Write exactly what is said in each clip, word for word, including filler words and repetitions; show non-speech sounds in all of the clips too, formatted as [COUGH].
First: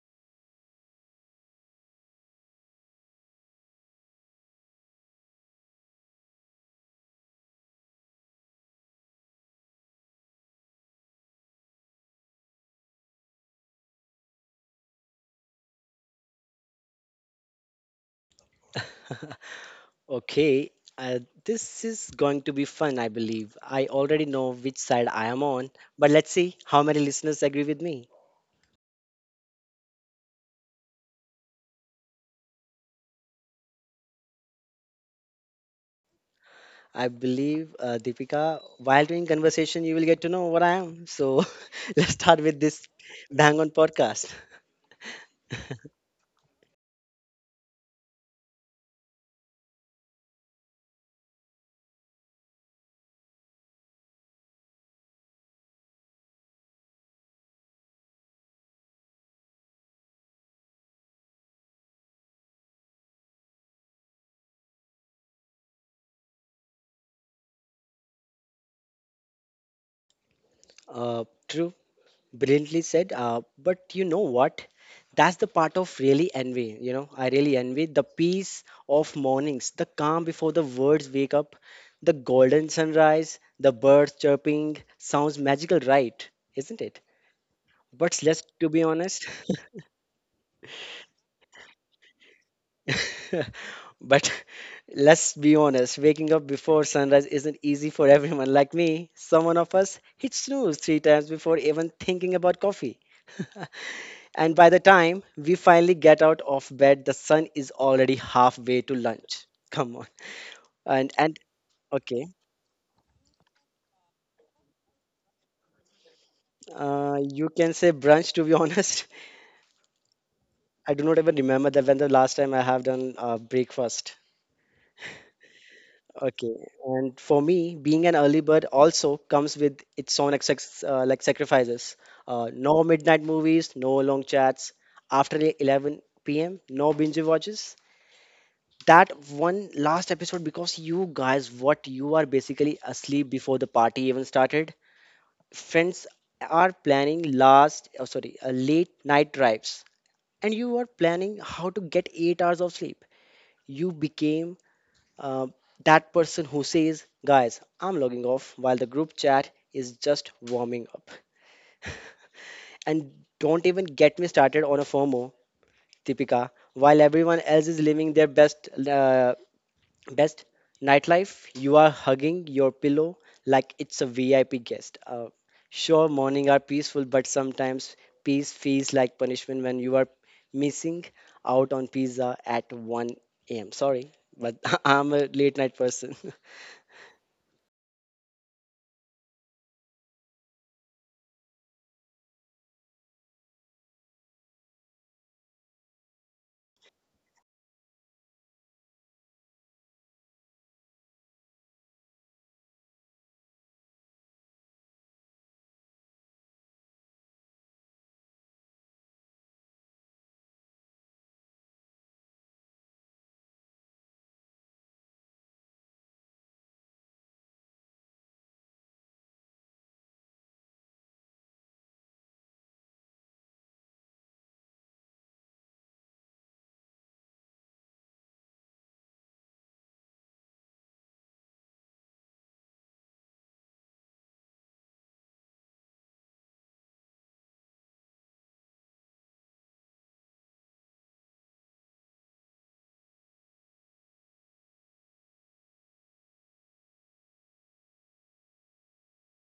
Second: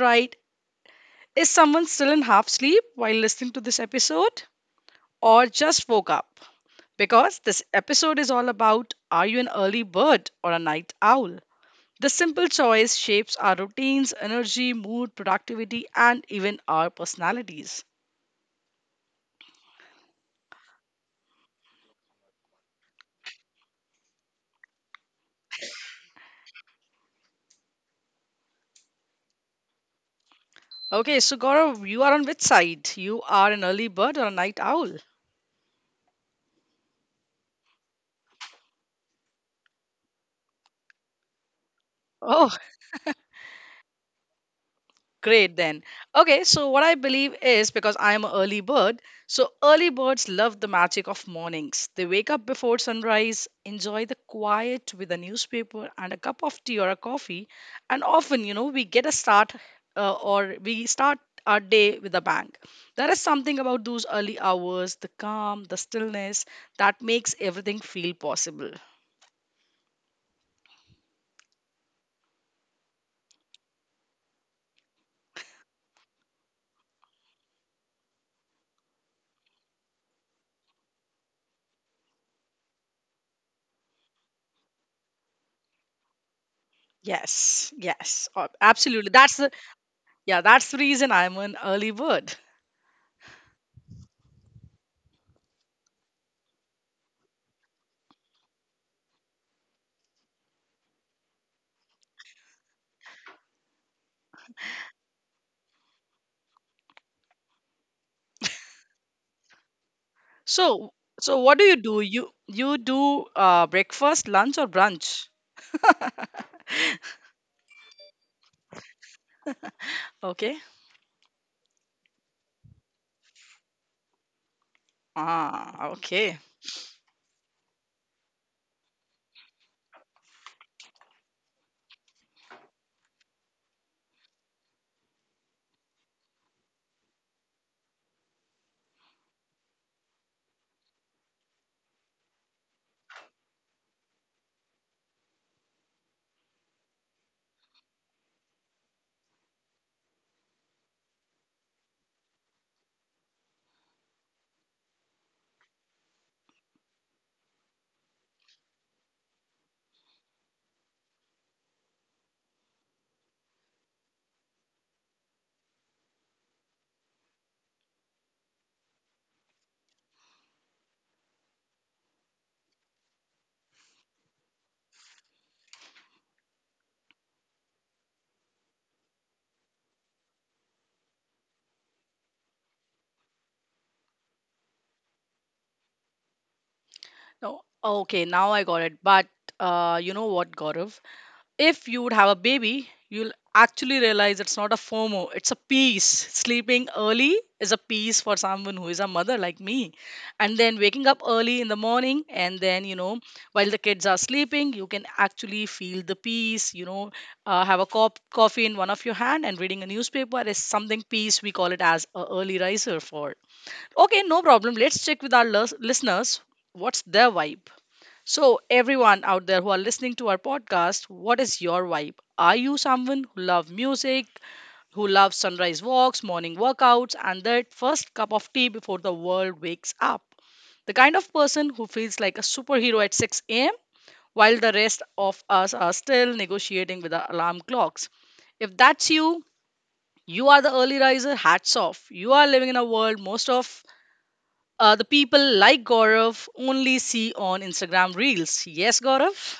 right. Is someone still in half sleep while listening to this episode, or just woke up? Because this episode is all about are you an early bird or a night owl? The simple choice shapes our routines, energy, mood, productivity, and even our personalities. [LAUGHS] Okay, uh, this is going to be fun, I believe. I already know which side I am on, but let's see how many listeners agree with me. Okay, so Gaurav, you are on which side? You are an early bird or a night owl? I believe, uh, Deepika, while doing conversation, you will get to know what I am. So [LAUGHS] let's start Oh. with this Bang On podcast. Great then. Okay, so what I believe is because I am an early bird, so early birds love the magic of mornings. They wake up before sunrise, enjoy the quiet with a newspaper and a cup of tea or a coffee, and often, you know, we get a start uh, or we start our day with a bang. There is something about those early hours, the calm, the stillness that makes everything feel possible. Uh, true. Brilliantly said. Uh, but you know what? That's the part of really envy. You know, I really envy the peace of mornings, the calm before the birds wake up, the golden sunrise, the birds chirping. Sounds magical, right? Isn't it? Yes, But yes, let's uh, to be absolutely. honest, That's the yeah, that's the reason I'm an early bird. [LAUGHS] but let's be honest, waking up before sunrise isn't easy for everyone like me. Someone of us hit snooze three times before even thinking about coffee. And by the time we finally get out of bed, the sun is already halfway to lunch. Come on. So, And and so what do you do? okay, You you do uh, breakfast, lunch, or brunch? [LAUGHS] uh, you can say brunch to be honest. Okay. [LAUGHS] I do not even remember that when the last time I have done uh, breakfast. Ah, okay. Okay, and for me, being an early bird also comes with its own ex- uh, like sacrifices. Uh, no midnight movies, no long chats after eleven p m. No binge watches, that one last episode because you guys what you are basically asleep before the party even started. Friends are planning last oh, sorry uh, late night drives, and you are planning how to get eight hours of sleep. You became uh, that person who says, "Guys, I'm logging off," while the group chat is just warming up. And don't even get me started on a FOMO, Tipika. While everyone else is living their best uh, Best nightlife, you are hugging your pillow like it's a V I P guest. Uh, sure, morning are peaceful, but sometimes peace feels like punishment when you are missing out on pizza at one a m. Sorry, but [LAUGHS] I'm a late night person. [LAUGHS] No, okay. Now I got it. But uh, you know what, Gaurav? If you would have a baby, you'll actually realize it's not a FOMO, it's a peace. Sleeping early is a peace for someone who is a mother like me. And then waking up early in the morning, and then, you know, while the kids are sleeping, you can actually feel the peace, you know, uh, have a cop- coffee in one of your hand and reading a newspaper is something peace. We call it as a early riser for. Okay, no problem. Let's check with our lis- listeners what's their vibe. So, everyone out there who are listening to our podcast, what is your vibe? Are you someone who loves music, who loves sunrise walks, morning workouts, and that first cup of tea before the world wakes up? The kind of person who feels like a superhero at six a m while the rest of us are still negotiating with the alarm clocks. If that's you, you are the early riser, hats off. You are living in a world most of uh, the people like Gaurav only see on Instagram Reels. Yes, Gaurav?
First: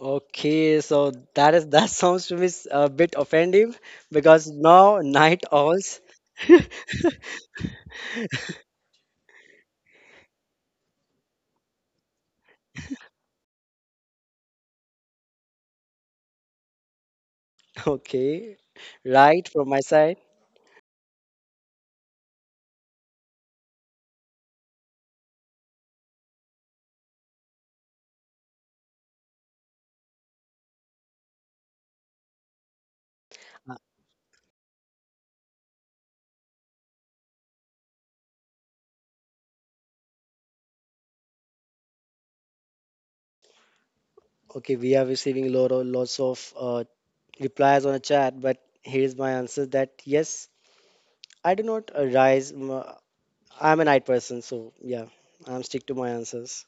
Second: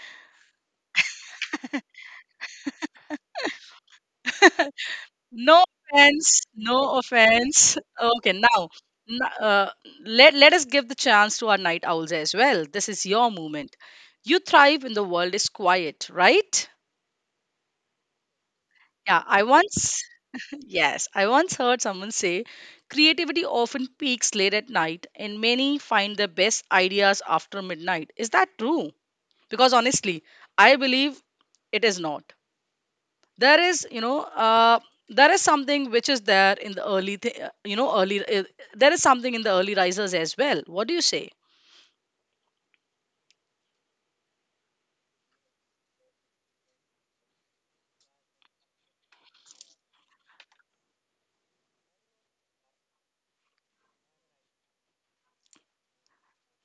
Okay, so that is that [LAUGHS] sounds to me s- a bit offensive because now night No owls. offense, no offense. Okay, now n- uh, let let us give the chance to our night owls as well. This is your moment. You thrive when the world is quiet, right? [LAUGHS] Okay, Yeah, I right from my once side. [LAUGHS] yes, I once heard someone say creativity often peaks late at night and many find their best ideas after midnight. Is that true? Because honestly, I believe it is not. There is you know uh, there is something which is there in the early th- you know early uh, there is something in the early risers as well, what do you say? Okay, we are receiving lot of, lots of uh, replies on a chat, but here's my answer that yes, I do not uh, rise. m- I'm a night person, so yeah, I'm stick to my answers.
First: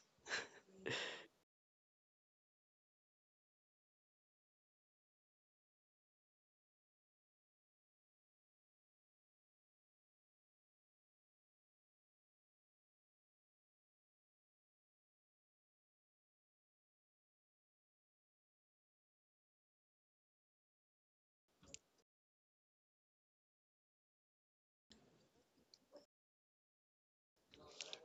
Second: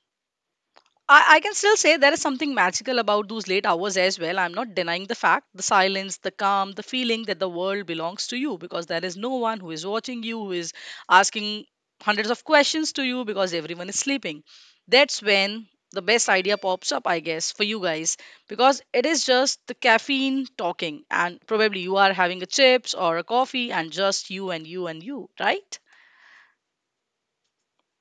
I, I can still say there is something magical about those late hours as well. I'm not denying the fact, the silence, the calm, the feeling that the world belongs to you because there is no one who is watching you, who is asking hundreds of questions to you because everyone is sleeping. That's when the best idea pops up, I guess, for you guys because it is just the caffeine talking, and probably you are having a chips or a coffee and just you and you and you, right?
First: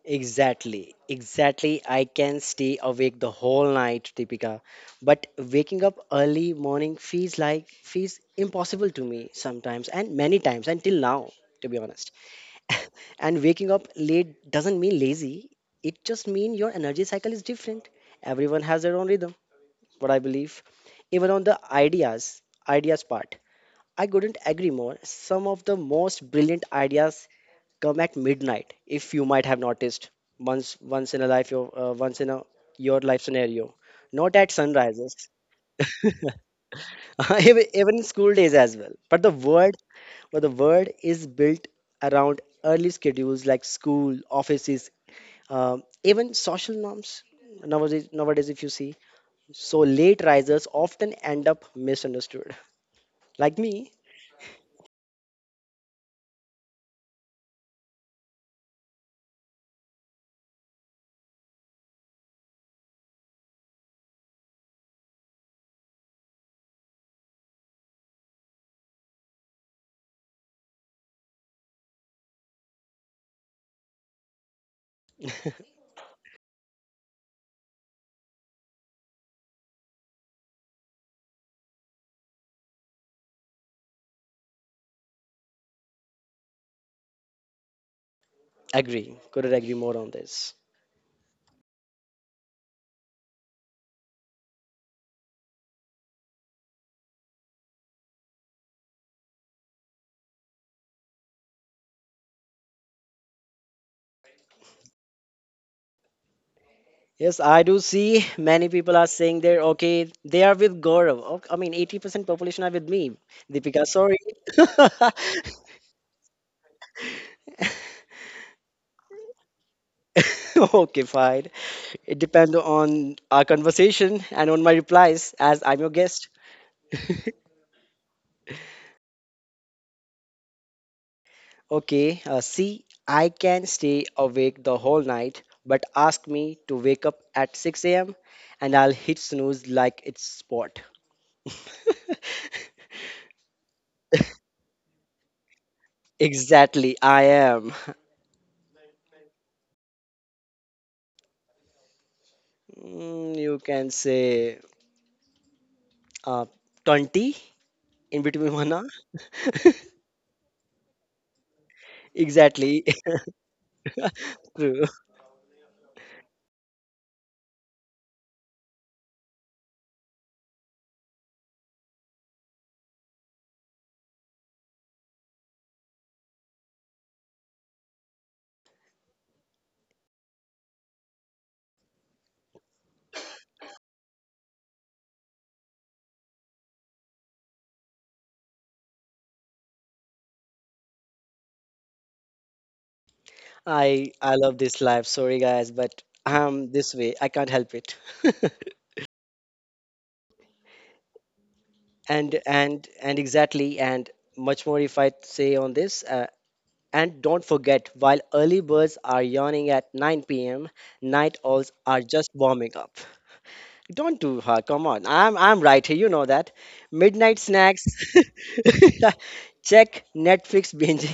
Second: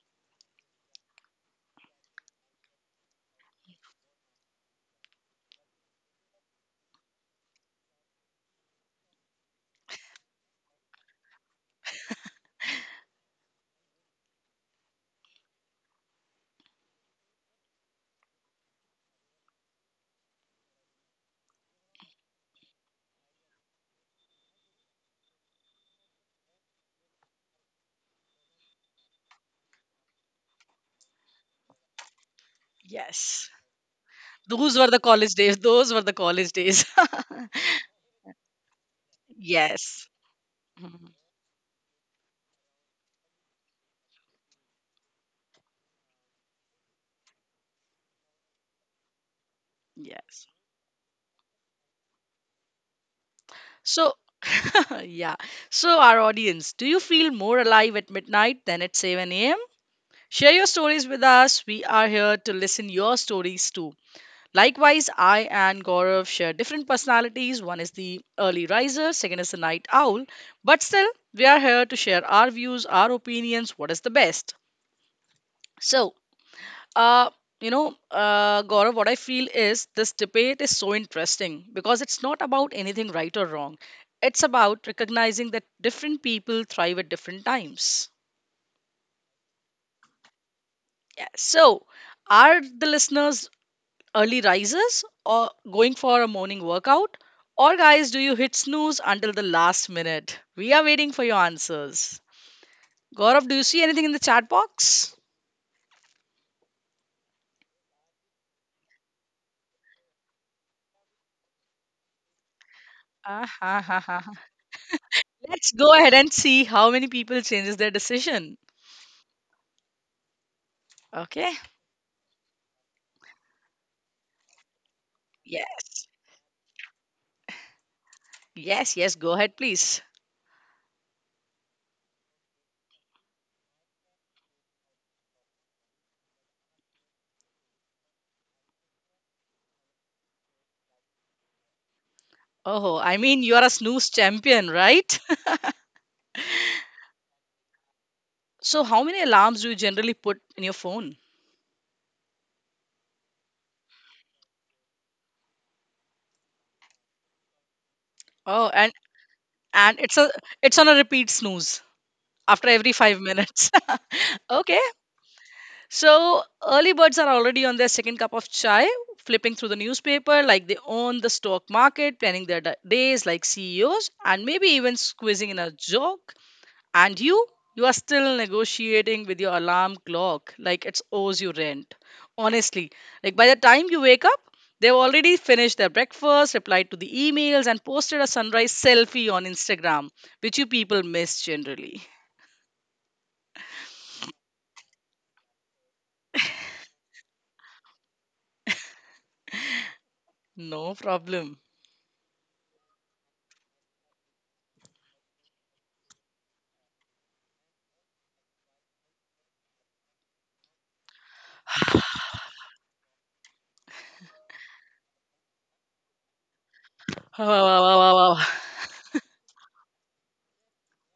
Exactly, exactly. I can stay awake the whole night, Deepika, but waking up early morning feels like feels impossible to me sometimes, and many times until now, to be honest. And waking up late doesn't mean lazy. It just means your energy cycle is different. Everyone has their own rhythm. What I believe. Even on the ideas, ideas part, I couldn't agree more. Some of the most brilliant ideas come at midnight, if you might have noticed once once in a life your uh, once in a your life Yes. scenario, not at Those were the sunrises. college days. Those were the college days. [LAUGHS] [LAUGHS] even even in school days as well. But the world, Yes. but the world Mhm. is built around early schedules like school, offices, um, even social norms. Nowadays, nowadays, if you see, so late Yes. risers often end up misunderstood. Like me, So, [LAUGHS] yeah. So, our audience, do you feel more alive at midnight than at seven a m? Share your stories with us. We are here to listen your stories too. Likewise, I and Gaurav share different personalities. One is the early riser, second is the night owl. But still, we are here to share our views, our opinions, what is the best. So, uh you know uh gaurav what I feel is this debate is so interesting because it's not about anything right or wrong, it's about recognizing that different people thrive at different times. agree. Couldn't agree more on this. Yeah. So are the listeners early risers or going for a morning workout, or guys, do you hit snooze until the last minute? We are waiting for your answers. Gaurav, do you see anything in the chat box? Yes, I do see many people are saying they're okay. They are with Gaurav. Ok- I mean, eighty percent population are with me. Ah, ha, Deepika, ha, ha, sorry. ha. [LAUGHS] Let's go ahead and see how many people changes their decision. Okay, fine. Okay. It depends on our conversation and on my replies as I'm your Yes. guest. Yes, yes, go ahead, please. Okay, uh, see, I can stay awake the whole night, but ask me to wake up at six a m and I'll hit snooze like it's sport. [LAUGHS] Oh, I mean, you are a snooze champion, right? [LAUGHS] Exactly, I am. So, how many alarms do you generally put in your phone? Mm, you can say uh, twenty in between Oh, one hour. and [LAUGHS] and it's a it's on a repeat snooze after Exactly. every five minutes. [LAUGHS] [LAUGHS] Okay. True. So early birds are already on their second cup of chai, flipping through the newspaper like they own the stock market, planning their da- days like C E Os, and maybe even squeezing in a joke. And you? You are still negotiating with your alarm clock like it owes you rent. Honestly, like by the time you wake up, they've already finished their breakfast, replied to the emails, and posted a sunrise selfie on Instagram, which you people miss generally. I I love this life. Sorry guys, but I'm this way. I can't help it. [LAUGHS] No problem. And and and exactly, and much more if I say on this. Uh, and don't forget, while early birds are yawning at nine p m, night owls are just warming up. Don't do her. Come on. I'm I'm right here. You know that. [SIGHS] Midnight snacks. [LAUGHS] [LAUGHS] Check. Netflix binge.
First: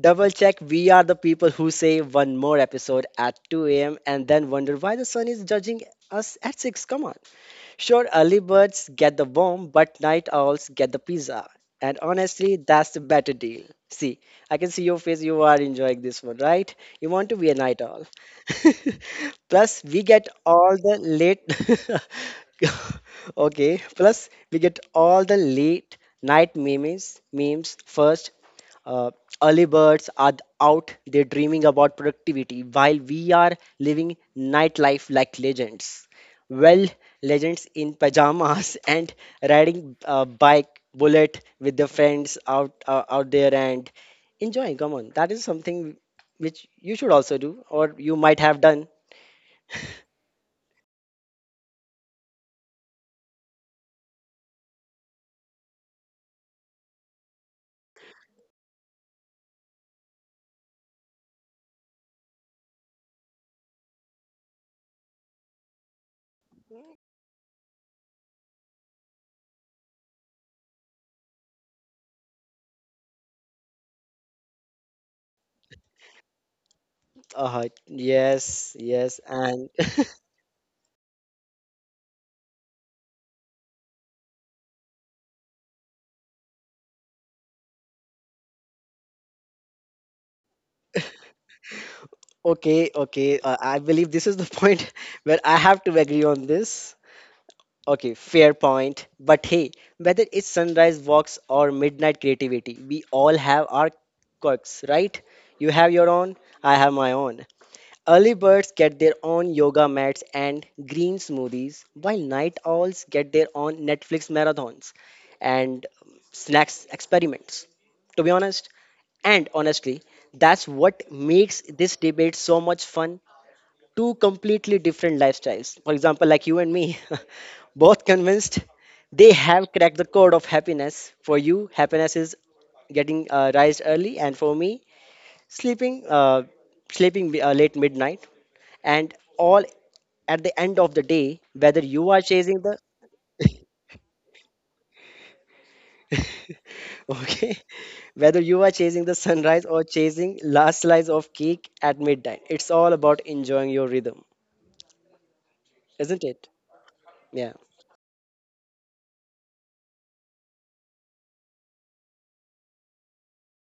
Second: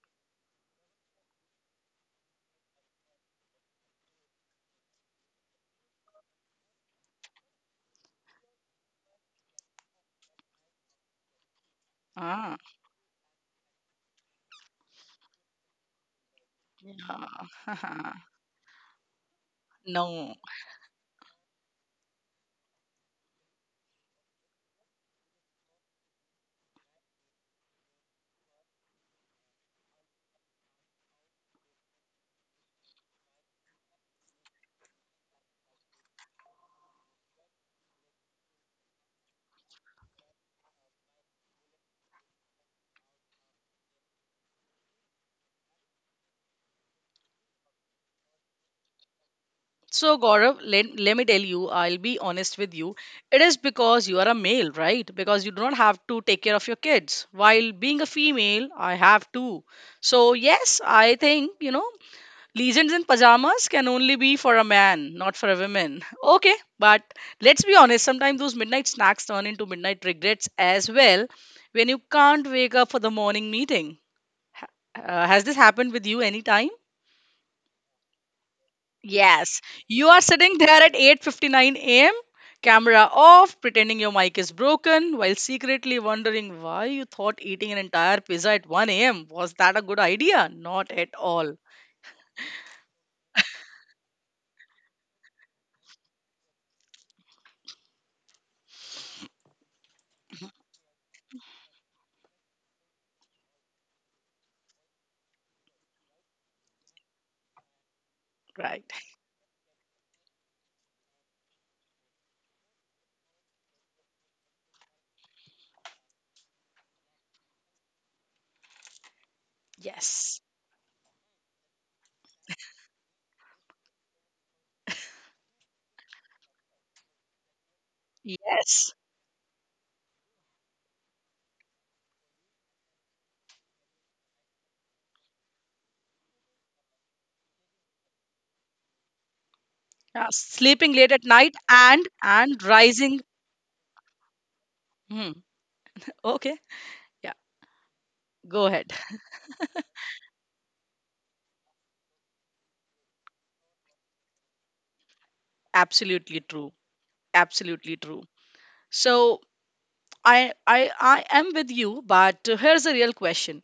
Double check. We are the people who say one more episode at two a m and then wonder why the sun is judging us at six. Come on. Sure, early birds get the worm, but night owls get the pizza. And honestly, Ah. that's the better deal. See, I can see your face, you are enjoying this one, right? You want to be a night owl. [LAUGHS] [LAUGHS] Plus, we get No. all the late. [LAUGHS] Okay, plus, we get all the late night memes, memes first. uh, Early birds are out there dreaming about productivity while we are living nightlife like legends. Well, legends in pajamas [LAUGHS] and riding a bike bullet with their friends out uh, out there and enjoying. Come on, that is something which you should also do or you might have done. So, Gaurav, let, let me tell you, I'll be honest with you. It is because you are a male, right? Because you do not have to take care of your kids. While being a female, I have to. So, yes, I think, you know, legends in pajamas can only be for a man, not for a woman. [LAUGHS] Okay, but let's be honest, sometimes those midnight snacks turn into midnight regrets as well when you can't wake up for the morning meeting. Ha- Uh, has this happened with you anytime? Uh, yes, yes, Yes, and you are sitting there at eight fifty-nine a m, camera off, pretending your mic is broken while secretly wondering why you thought eating an entire pizza at one a m was that a good idea? Not at all. [LAUGHS] okay, okay. Uh, I believe this is the point [LAUGHS] where I have to agree on this. Okay, fair point. But hey, whether it's sunrise walks or midnight creativity, we all have our quirks, right? You have your own, I have my own. Early birds Right. get their own yoga mats and green smoothies, while night owls get their own Netflix marathons and um, snacks experiments. To be honest, and honestly, Yes. that's what makes this debate so much fun. Two completely different lifestyles. For example, like you and me, [LAUGHS] both convinced Yes. they have cracked the code of happiness. For you, happiness is getting uh, rise early, and for me, sleeping uh, sleeping uh, late midnight. And all Yeah. at the end Sleeping of the late at day, night whether and you are chasing and the rising. Hmm. Okay. [LAUGHS] Yeah. okay, whether you Go are ahead. chasing the sunrise or chasing last slice of cake at midnight, it's all about enjoying your rhythm, isn't Absolutely it? true. Yeah. Absolutely true. So I I I am with you, but here's a real question.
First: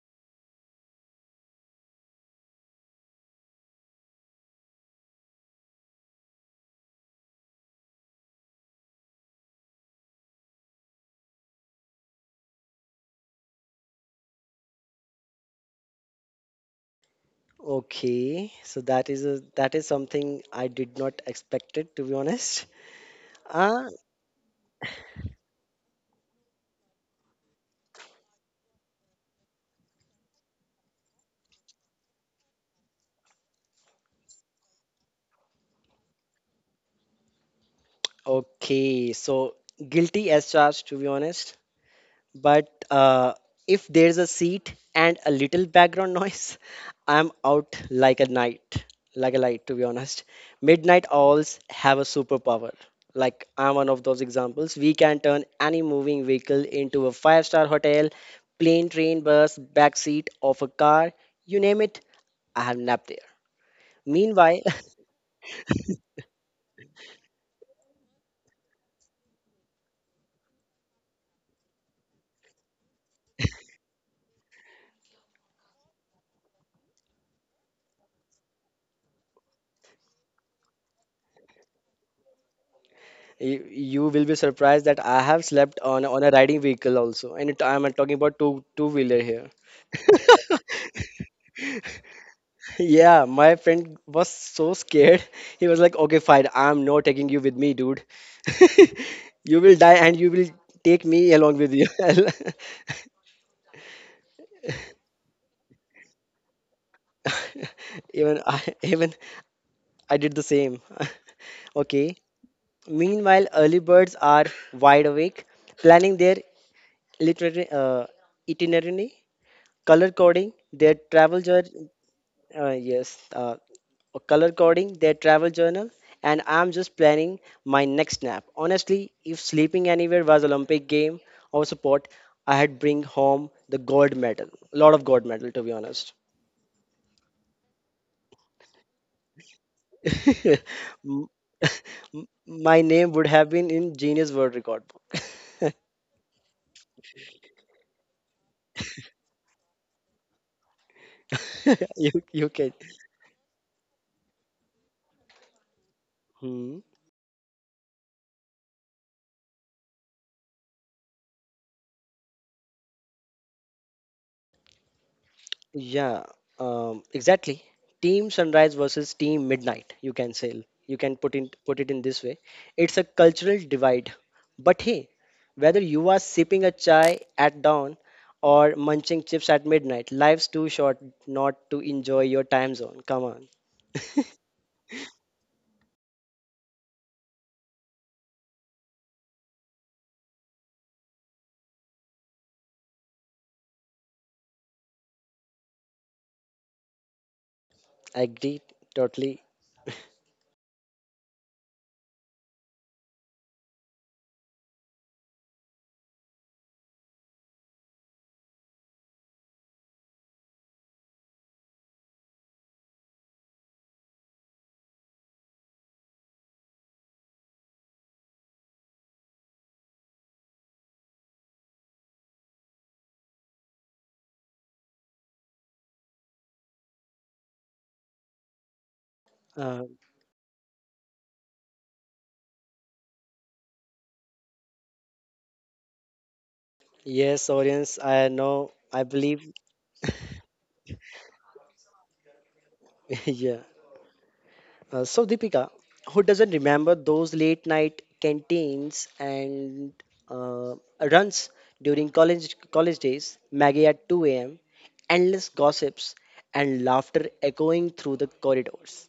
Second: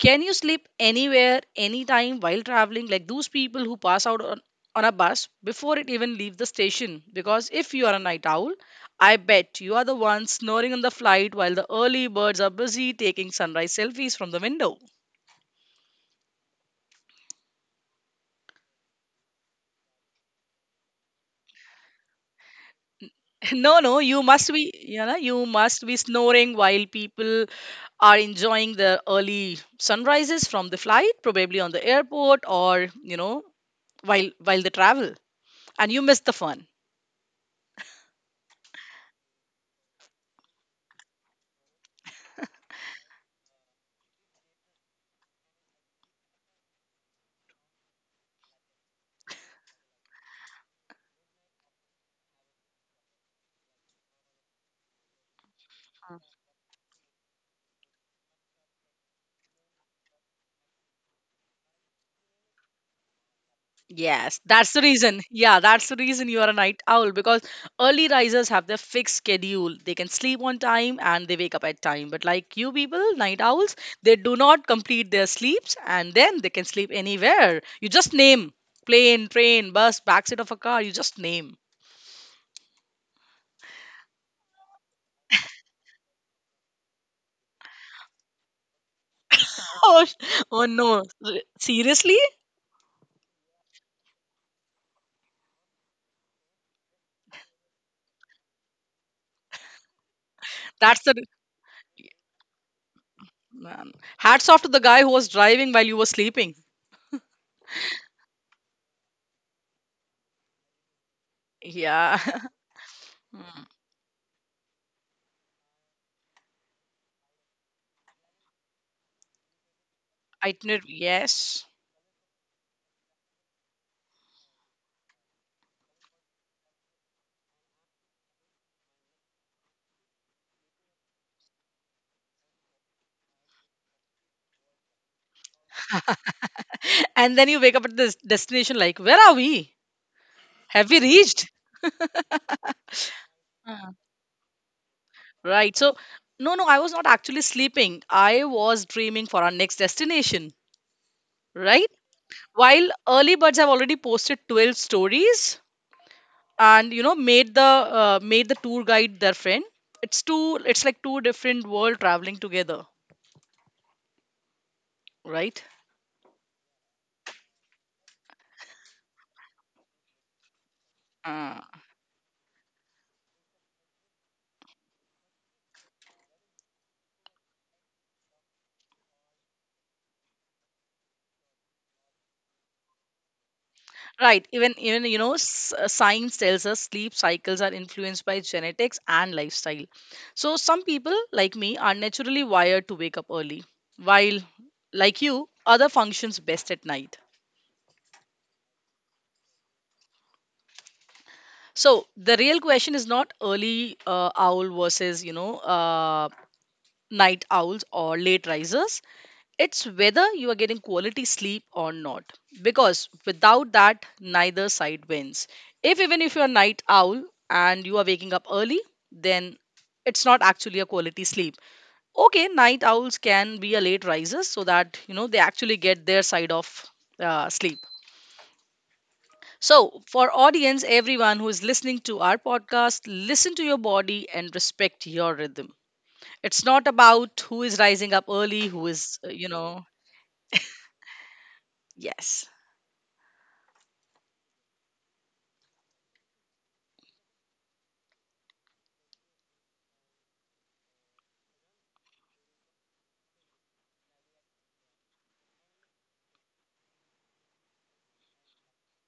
Can you sleep anywhere, anytime while traveling? Like those people who pass out on, on a bus before it even leaves the station. Because if you are a night owl, I bet you are the one snoring on the flight while the early birds are busy taking sunrise selfies from the window. [LAUGHS] Okay, so that is a that is something I did not expect it to be honest. [LAUGHS] No, Ah, no, you must be, you know, you must be snoring while people are enjoying the early sunrises from the flight, probably on the airport or, you know, while while they travel. And you miss the fun. okay, so guilty as charged to be honest. But uh, if there's a seat and a little background noise, [LAUGHS] I'm out like a night, like a light to be honest. Midnight owls have a superpower. Like I'm one of those examples. We can turn any moving vehicle into a five star hotel: plane, train, bus, backseat of a car, you name it. I have napped there. Yes, Meanwhile, that's the reason. Yeah, that's the reason you are a night owl because early risers have their fixed schedule. They can sleep on time and they wake up at time. But like you people, night owls, they do not complete their sleeps and then they can sleep anywhere. You just name plane, train, bus, backseat of a car. You just name. [LAUGHS] [LAUGHS] you, you will be surprised that I have slept on on a riding vehicle also, and it, I'm talking about two two wheeler here. [LAUGHS] Oh, sh- oh no. R- Seriously? Yeah, my friend was so scared. [LAUGHS] He was like, "Okay, fine. I'm not taking you with me, dude. [LAUGHS] You will die, and you will take That's the me along with you." [LAUGHS] man. Hats off to the guy who was driving while you were sleeping. Even I, even I did the same. [LAUGHS] Okay. Yeah. [LAUGHS] Meanwhile, Hmm. early birds are wide awake, planning their literary uh, itinerary, color coding Itinerary, their travel yes. journal. uh, yes uh, color coding their travel journal, and I'm just planning my next nap honestly. If sleeping anywhere was olympic game or sport, I had bring home the gold medal, a lot of gold medal to be honest. [LAUGHS] And then you wake up at this destination like, where are we, [LAUGHS] have we M- reached? [LAUGHS] my name would have been in Uh, genius world record [LAUGHS] right. So no no I was not actually sleeping, I was dreaming for our next destination, book. [LAUGHS] right? you, you can. While early birds have already posted twelve stories Hmm. and you know made the uh, made the tour guide their friend, it's two it's like two different world traveling together, right? Yeah, um, exactly. Team Sunrise versus Team Midnight, you can say. You can put in put it in this way. It's a cultural divide. But hey, whether you are sipping a chai at dawn or munching chips at midnight, life's too short not to enjoy your time zone. Come on. Right. Even even you know, s- uh, science tells us sleep cycles are influenced by genetics and lifestyle. So some people like me are naturally wired to wake up early, while like you, other functions best at night. I agree totally. So the real question is not early uh, owl versus you know uh, night owls or late risers. It's whether you are getting quality sleep or not. Because without that, neither side wins. If even if you're a night owl and you are waking up early, then it's not actually a quality sleep. Okay, night owls can be a late risers so that you know they actually get their side of uh, sleep. Uh, So, for audience, everyone who is listening to our podcast, listen to your body and respect your rhythm. It's not about yes, who is audience, rising up I early, know. who I is, uh, you believe. know, yes. [LAUGHS] Yeah. Uh, so, Deepika, who doesn't remember those late night canteens and uh, runs during college college days, Maggie at two a m, endless gossips and laughter echoing through the corridors?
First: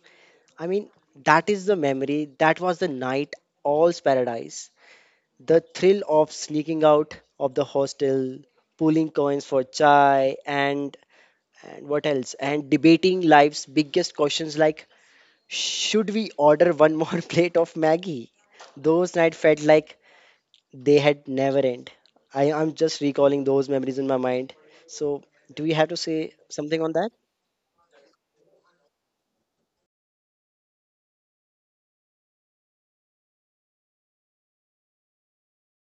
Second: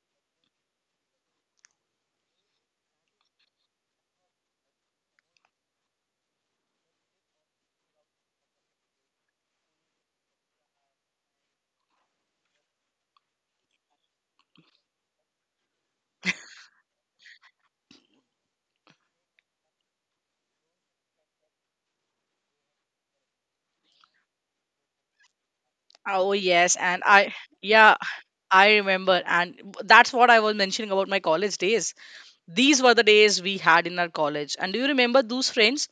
I mean, that is the memory. That was the night, all's paradise. The thrill of sneaking out of the hostel, pulling coins for chai, and and what else? And debating life's biggest questions like should we order one more [LAUGHS] plate of Maggie? Those nights felt like they had never end. I am just recalling those memories in my mind. So, do we have to say Oh something yes, on and that? I yeah, I remember and that's what I was mentioning about my college days. These were the days we had in our college. And do you remember those friends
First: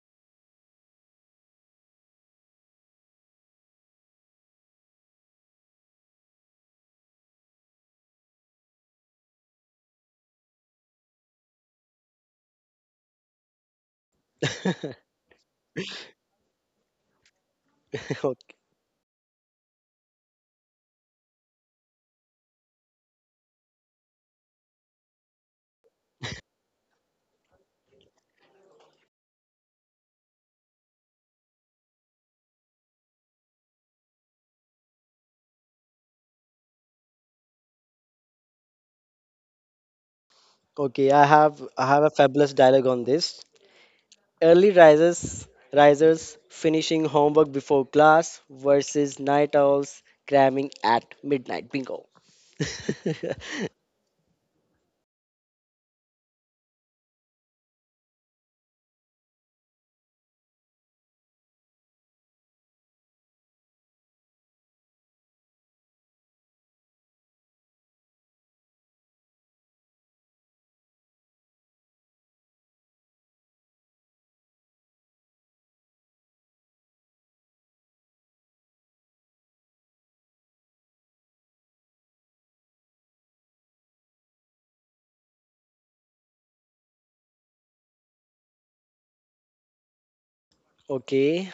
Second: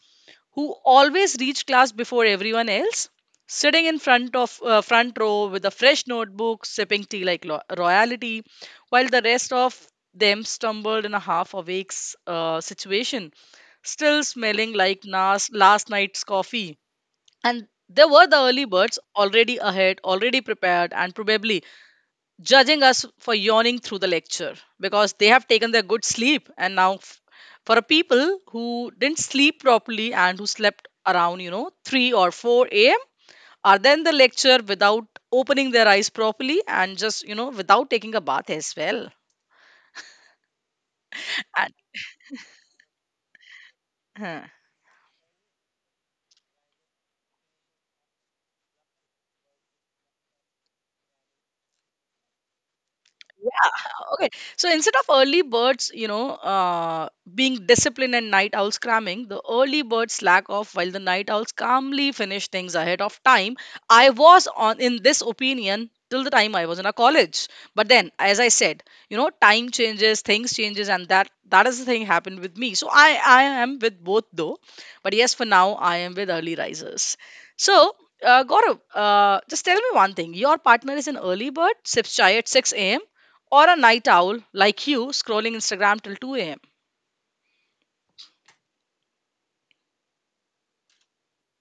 who always reached class before everyone else, sitting in front of uh, front row with a fresh notebook, sipping tea like lo- royalty, while the rest of them stumbled in a half awake s- uh, situation, still smelling like [LAUGHS] nas- last night's coffee. And there were the okay, early birds already ahead, already prepared, and probably judging us for yawning through the lecture because they have taken their good sleep. And now, f- for a people who didn't sleep properly and who slept around, you know, three or four a m, are then the lecture without opening their eyes properly and just, you know, without taking a bath as well. okay, I have And, I have a fabulous dialogue on this. huh. Early risers risers finishing homework before class versus night owls cramming at midnight. Bingo. [LAUGHS] Yeah. Okay. So instead of early birds, you know, uh, being disciplined and night owls cramming, the early birds slack off while the night owls calmly finish things ahead of time. I was on in this opinion till the time I was in a college. But then, as I said, you know, time changes, things changes, and that that is the thing happened with me. So I I am with both though, but yes, for now I am with early risers. So. Uh, Gaurav, uh, just tell me one thing. Your partner is an early bird, sips chai at six a.m or a night owl like you scrolling Instagram till two a m. Okay,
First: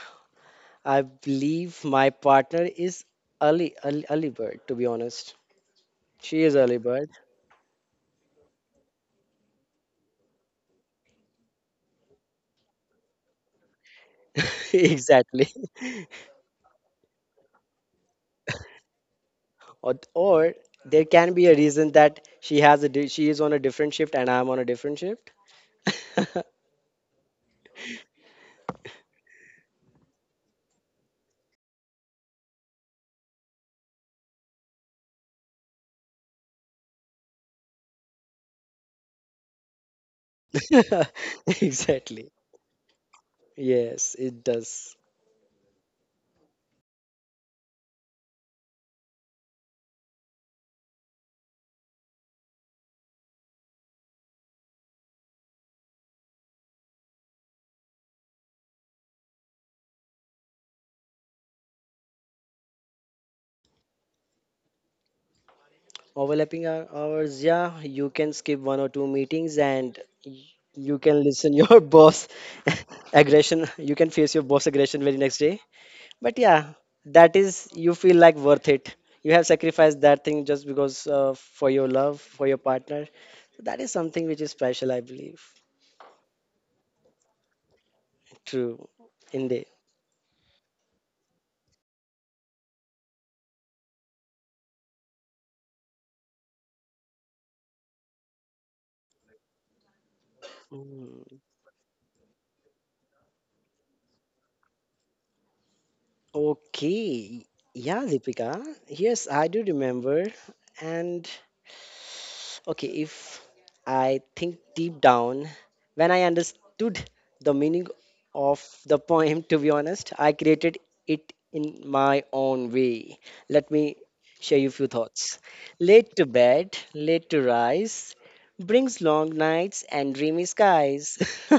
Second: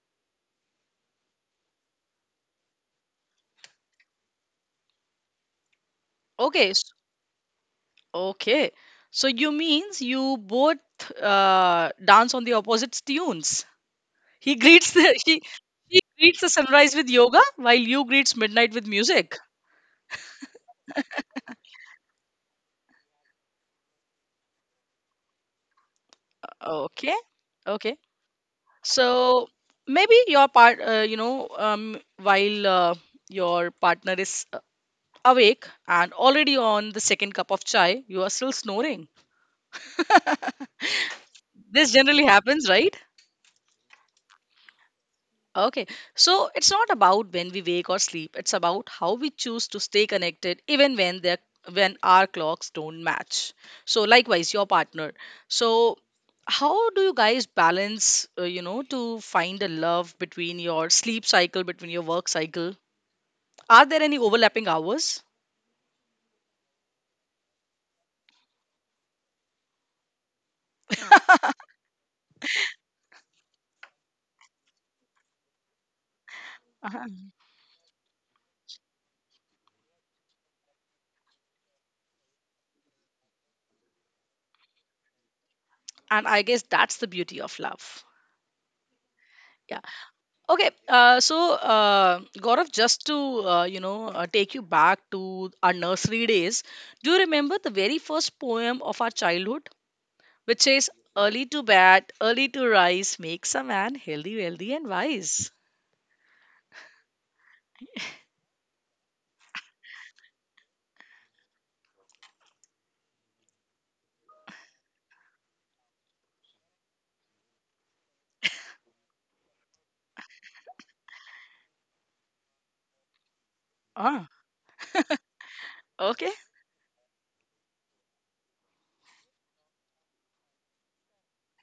I believe my partner is early, early, early bird, to be honest. She is Okay, early s- bird. okay. So you means you both uh, dance on the opposite tunes. He [LAUGHS] greets the [LAUGHS] he, Exactly. he greets the sunrise with yoga while you greets midnight with music. Or, or there can be a reason that she has a di- she is on a different shift and I'm on a different shift. [LAUGHS] Okay, okay. So maybe your part, uh, you know, um, while uh, your partner is uh, awake and already on the second cup of chai, you are still snoring. This generally Exactly. happens, right? Yes, it does. Okay, so it's not about when we wake or sleep. It's about how we choose to stay connected, even when they when our clocks don't match. So likewise, your partner. So how do you guys balance, uh, you know, to find a love between your sleep cycle, between your work cycle? Are there any overlapping hours? Overlapping hou- hours, yeah, you can skip one or two meetings and y- you can listen your [LAUGHS] boss [LAUGHS] aggression. You can face your boss aggression very next. But yeah, Uh-huh. that is you feel like worth it. You have sacrificed that thing just because uh, for your love, for your partner. That is something which is special, I believe. And I guess that's the beauty of love. True, indeed. Yeah. Okay, uh, so uh, Gaurav, just to uh, you know uh, take you back to our nursery days, do you remember the very first poem of our childhood, which says, Mm, "Early to bed, early to rise, makes a man healthy, wealthy, and wise." okay. Yeah, Deepika. Yes, I do remember. And okay, if I think deep down, when I understood the meaning of the poem, to be honest, I created it in my own way. Let me Ah, share you a few thoughts. Late to okay. bed, late to rise, brings long nights and dreamy skies. [LAUGHS]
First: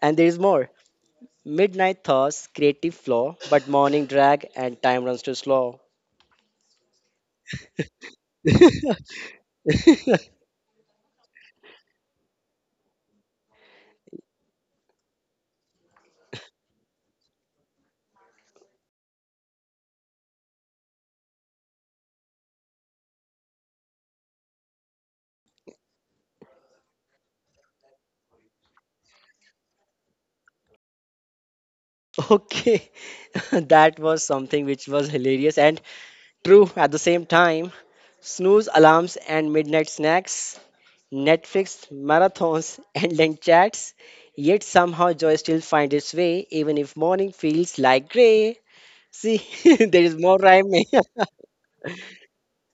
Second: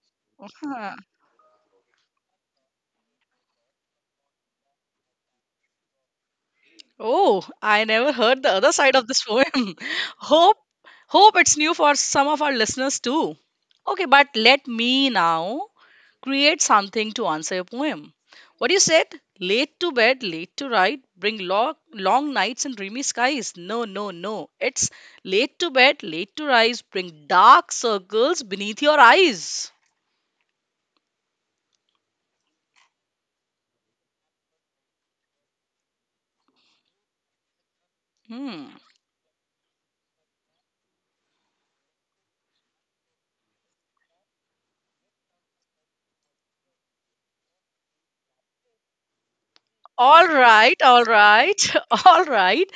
And there is more. [LAUGHS] Midnight thoughts, creative flaw, but morning drag and time runs too slow. Oh, I never heard the other side of [LAUGHS] this poem. [LAUGHS] Hope, hope it's new for some of our listeners too. Okay, but let me now create something to answer your poem. What you said? Late to bed, late to ride, bring long, long nights and dreamy skies. No, no, no. It's late to bed, late to rise, bring dark circles beneath your eyes. Okay, [LAUGHS] that was something which was hilarious and true at the same time. Snooze Hmm. alarms and midnight snacks, Netflix marathons [LAUGHS] and link chats. Yet somehow joy still finds its way, even if morning feels like gray. See, [LAUGHS] there is All more right, rhyming. all [LAUGHS] right, [LAUGHS] all right.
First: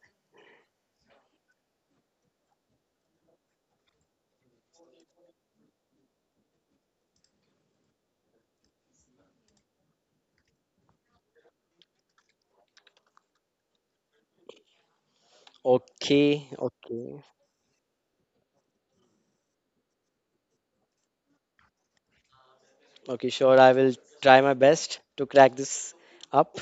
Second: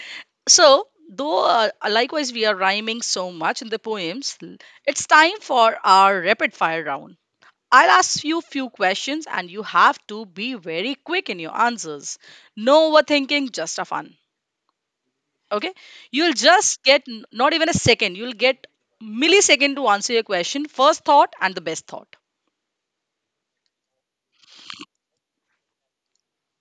So, though uh, likewise we are rhyming so much in the poems, l- it's time for our rapid fire round. I'll ask you few questions and you have to be very quick in your answers. No overthinking, just a fun. Okay? You'll okay, just get okay, n- not even a second. You'll get millisecond to answer your question. First thought and the best thought. okay. Sure, I will try my best to crack this up.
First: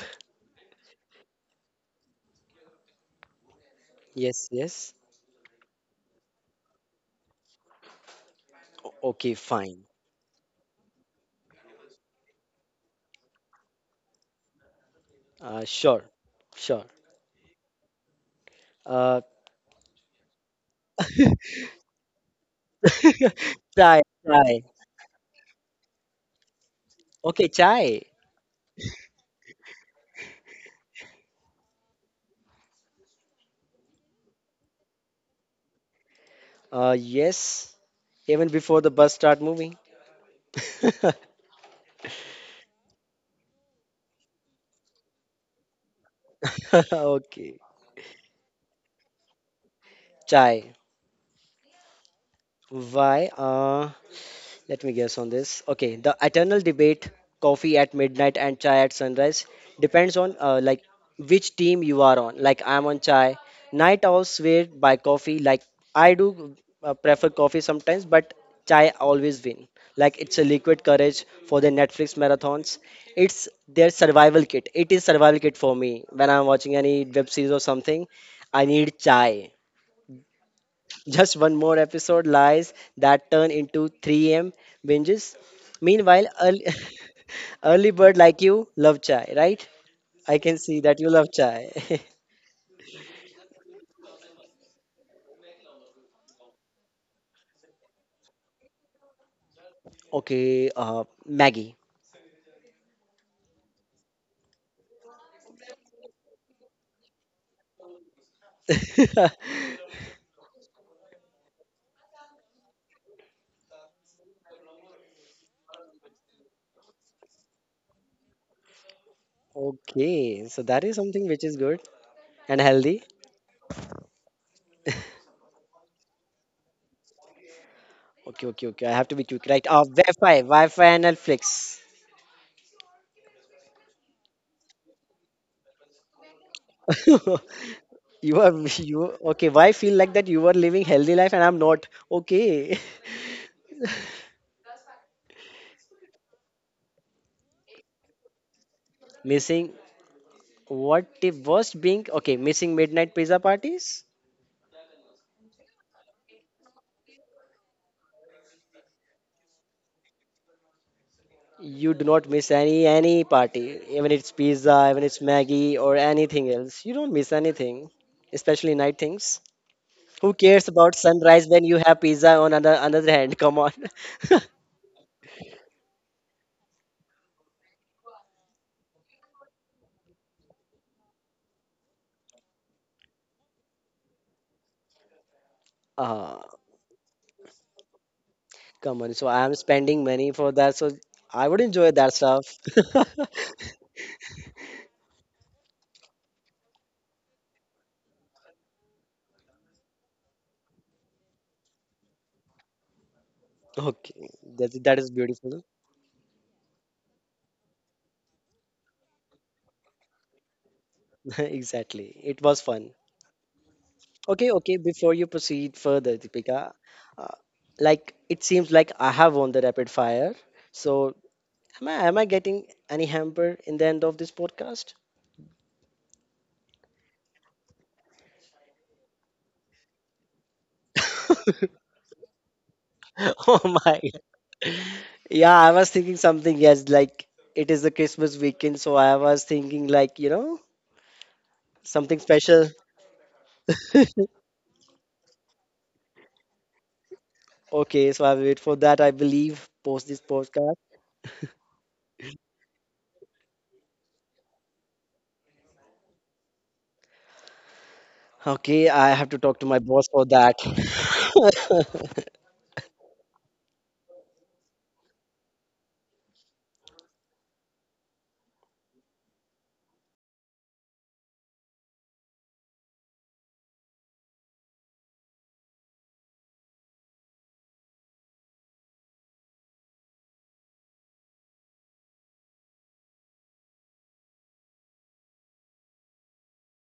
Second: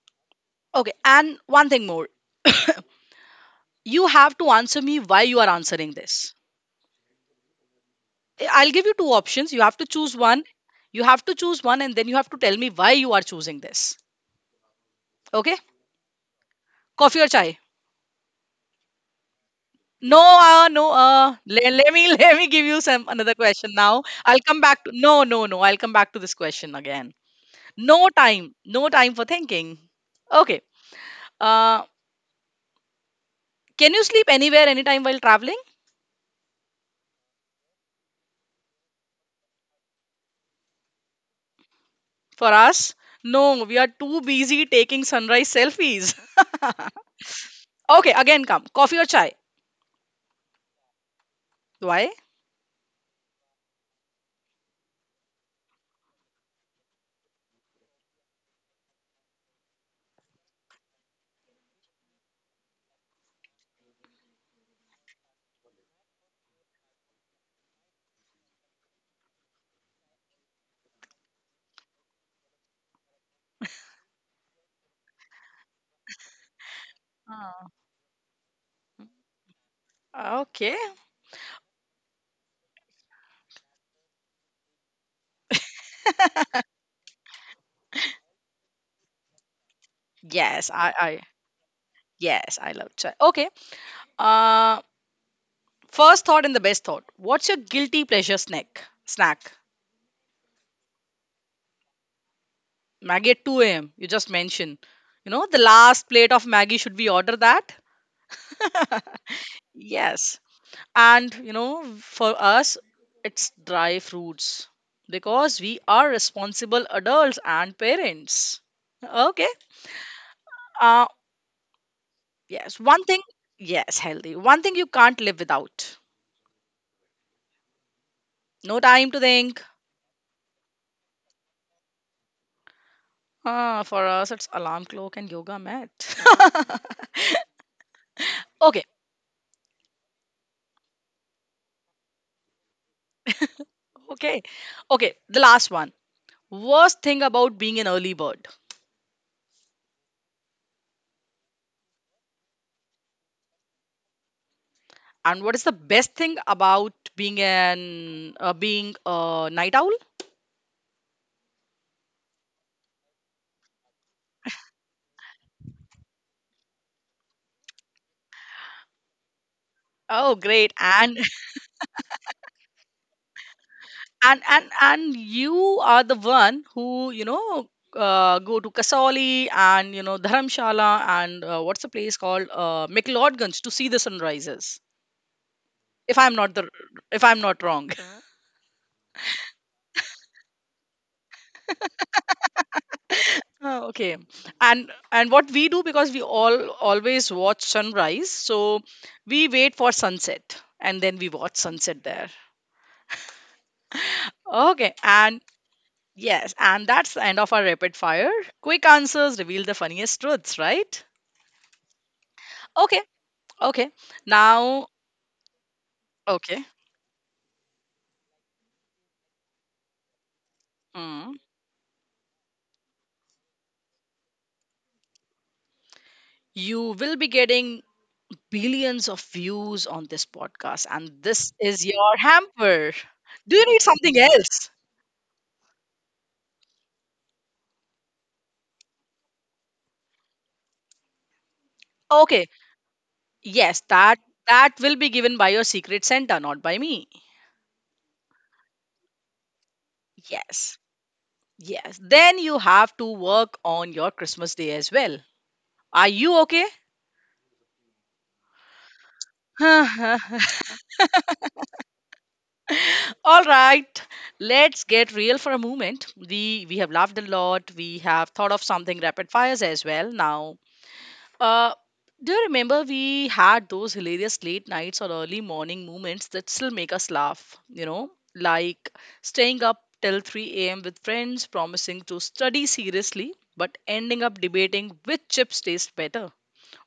Okay, and one thing more. [COUGHS] You have Yes, to answer yes. me why you are answering this. I'll give O- you two Okay, options. You have fine. to choose one. You have to choose one, and then you have to tell me why you are choosing this. Uh, Okay? sure, sure. Coffee or chai? Uh, No, uh, no. [LAUGHS] Uh, le- let me [LAUGHS] let me give you some another [LAUGHS] question Chai, now. I'll chai. come back to, no, no, no, I'll come back to this question again. Okay, chai. No time, no time for thinking. Okay. Uh, can you sleep anywhere, anytime while traveling? Uh, yes, even before the bus start moving. [LAUGHS] For us, no. We are too busy taking sunrise selfies. [LAUGHS] Okay, Okay. Again, come. Coffee or chai? chai. Why? Why? Uh, Let me guess on this. Okay, the eternal debate, coffee at midnight and chai at sunrise, depends on uh, like which team you are on. Like I'm on chai. Night owls swear by coffee. Like I do uh, prefer coffee sometimes, but chai always win. Like it's a liquid courage for the Netflix marathons. It's their survival kit. It is survival kit for me when I'm watching any web series or Ah. something. I need chai Okay. just one more episode lies that turn into three a m binges. Meanwhile, early, [LAUGHS] early bird like you love chai, right? I can Yes, see I, that you I love chai. yes, I love chai. Okay. Uh first thought and the best thought. What's your guilty pleasure snack? Snack. [LAUGHS] Okay, uh, Maggie. Maggie at two a m. You just mentioned. You know, the last plate of Maggie, should we order that? [LAUGHS] Yes. And you know, for us, it's dry fruits. Because we are responsible adults and parents. Okay. Okay, so that is Uh something which is good and yes. healthy. One thing yes, healthy. One thing you can't live without. Okay, okay, okay. No I have to time be to quick, right? think. Uh, Wi-Fi, Wi-Fi and Netflix. Ah, for us, it's alarm clock and yoga mat. [LAUGHS] [LAUGHS] You are Okay, you okay? Why feel like that? You are living healthy life and I'm not. Okay, okay, okay. The last one. Worst thing about being an early bird, [LAUGHS] missing what the worst being? Okay, missing midnight pizza parties. and what is the best thing about being an uh, being a night owl? You do not miss any any party, even it's pizza, even it's Maggie or anything else. You don't miss anything, especially night things. Who Oh, cares great! about And sunrise [LAUGHS] when you have pizza on another another hand? Come on. [LAUGHS] and and and you are the one who you know uh, go to Kasauli and you know Dharamshala and uh, what's the place called uh, McLeodganj to see the sunrises. If I'm Uh, not the if I'm not wrong. Come on. So I am spending money for that. So I would enjoy that stuff. [LAUGHS] Oh, okay. And and what we do because we all always watch sunrise, so we wait for sunset and then we watch sunset there. Okay, that, Okay, that is and beautiful. yes, and that's the end of our rapid fire. Quick answers reveal the funniest truths, right? [LAUGHS] Exactly. It was fun. Okay, okay. Okay, okay. Now, Before you proceed further, okay. Deepika, uh, like it seems like I have won the rapid fire. So Mm. am I am I getting any hamper in the end of this podcast? You will be getting billions of views on this podcast, and this is [LAUGHS] your hamper. Do Oh you need my. something else? Yeah, I was thinking something. Yes, like it is the Christmas weekend, so I was thinking like you know something Okay, special. yes, that that will be given by your secret Santa, not by me. Okay, so I will wait for that. I believe post this podcast. Yes. Yes. Then you have to work on your Christmas day as well. Are you okay? Okay, I have to talk [LAUGHS] to my boss All for that. [LAUGHS] right. Let's get real for a moment. We we have laughed a lot. We have thought of something rapid fires as well. Now, Uh, do you remember we had those hilarious late nights or early morning moments that still make us laugh? You know, like staying up till three a m with friends, promising to study seriously, but ending up debating which chips taste better.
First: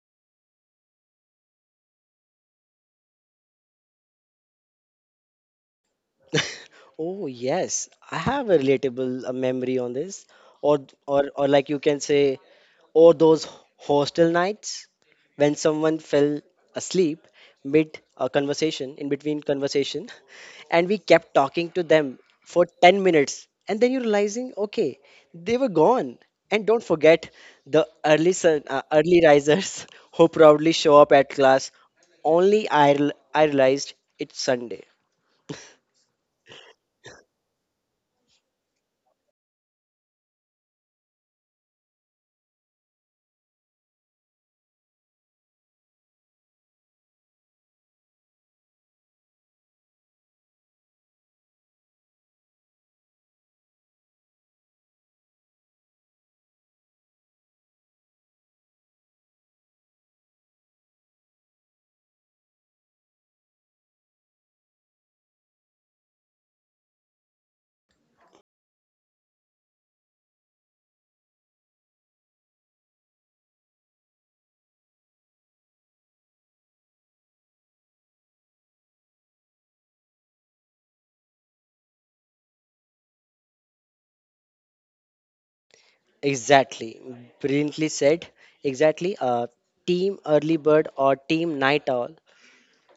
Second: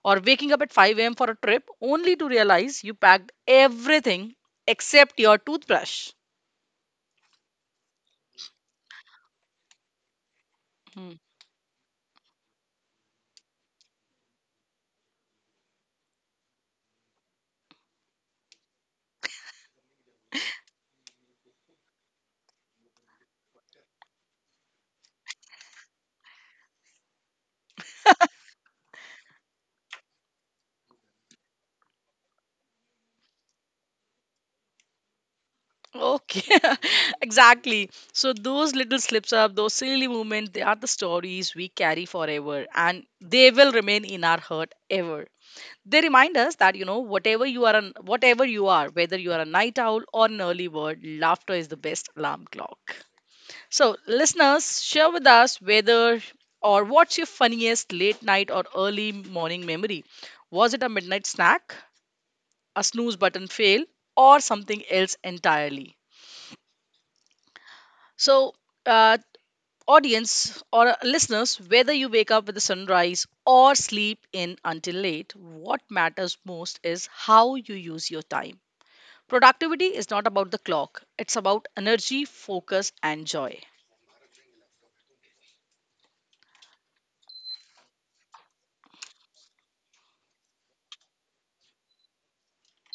Or waking up at five a m for a trip only to realize you packed everything except your toothbrush. [LAUGHS] Oh yes, I have a relatable uh, memory on this, or Hmm. or or like you can say, or those hostel nights when someone fell asleep mid a conversation, in between conversation, [LAUGHS] and we kept talking to them for ten minutes, and then you're realizing, okay, they were gone. And don't forget the early sun, uh, early risers [LAUGHS] who proudly show up at class. Only I, rel- I realized it's Sunday. Okay, [LAUGHS] exactly. So those little slips up, those silly moments, they are the stories we carry forever and they will remain in our heart ever. They remind us that you know whatever you are an, whatever you are, whether you are a night owl or an early bird, laughter is the best alarm clock. So listeners, share with us whether or what's your funniest late night or early morning memory. Was it a midnight snack, a snooze button fail, or something else entirely? So, uh, audience or uh, listeners, whether you wake up with the sunrise or sleep in until late, what matters most is how you use your time. Productivity is not about the clock, it's about energy, focus, and joy. Exactly, brilliantly said. Exactly, uh, team early bird or team night owl,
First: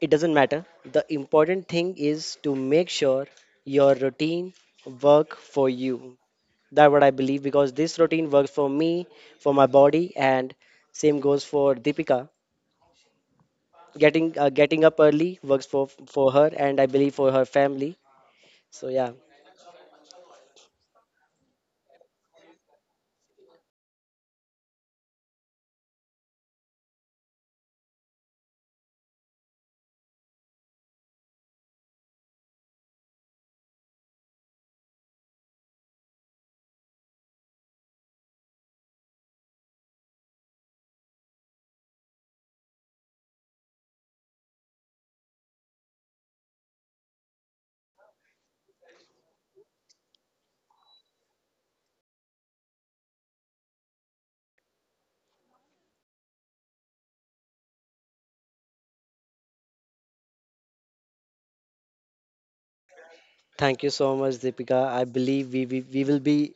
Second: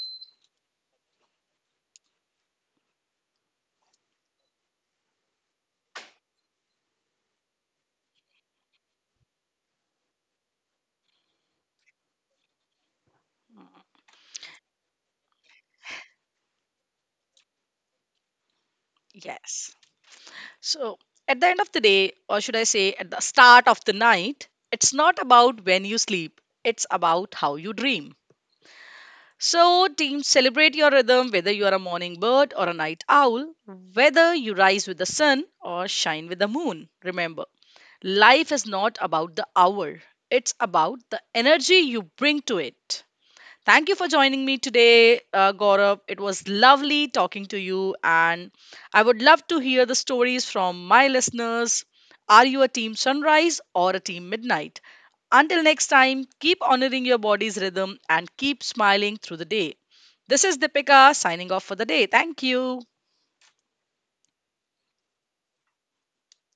it doesn't matter. The important thing is to make sure your routine work for you. That what I believe because this routine works for me, for my body, and same goes for Deepika. Getting uh, getting up early works for for her, and I believe for her family. So yeah, Yes. So, at the end of the day, or should I say at the start of the night, it's not about when you sleep, it's about how you dream. So, team, celebrate your rhythm whether you are a morning bird or a night owl, whether you rise with the sun or shine with the moon. Remember, life is not about the hour, it's about the energy you bring to it. Thank you for joining me today, uh, Gaurav. It was lovely talking to you, and I would love to hear the stories from my listeners. Are you a team sunrise or a team midnight? Until next time, keep honoring your body's rhythm and keep smiling through the day. This is Dipika signing off for the day. Thank you. thank you so much, Deepika. I believe we, we, we will be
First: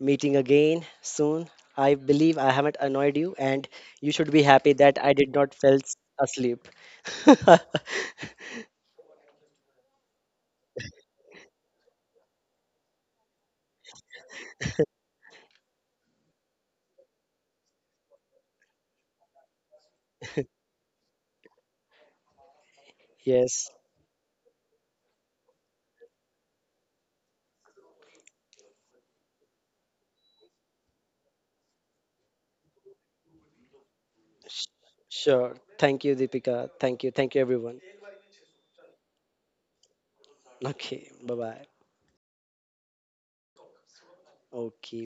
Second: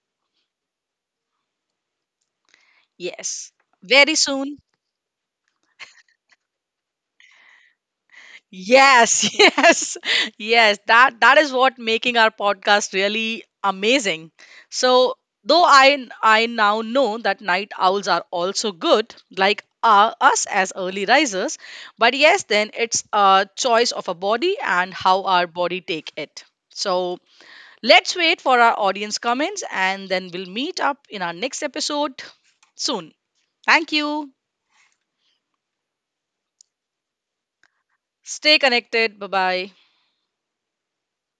meeting again soon. I believe I haven't annoyed you, Yes, and you very should be soon. happy that I did not fell asleep. [LAUGHS] Yes, [LAUGHS] yes, yes. That that is what making our podcast really amazing. So, though I I now know that night owls are also good, like uh, us as early risers, but yes, then it's a Yes, choice of a body and how our body take it. So, let's wait for our audience comments and then we'll meet up in our next episode soon. Thank you. sh- sure. Thank you, Deepika. Thank you. Thank you, everyone. Stay connected. Bye bye. Okay, bye bye. Okay.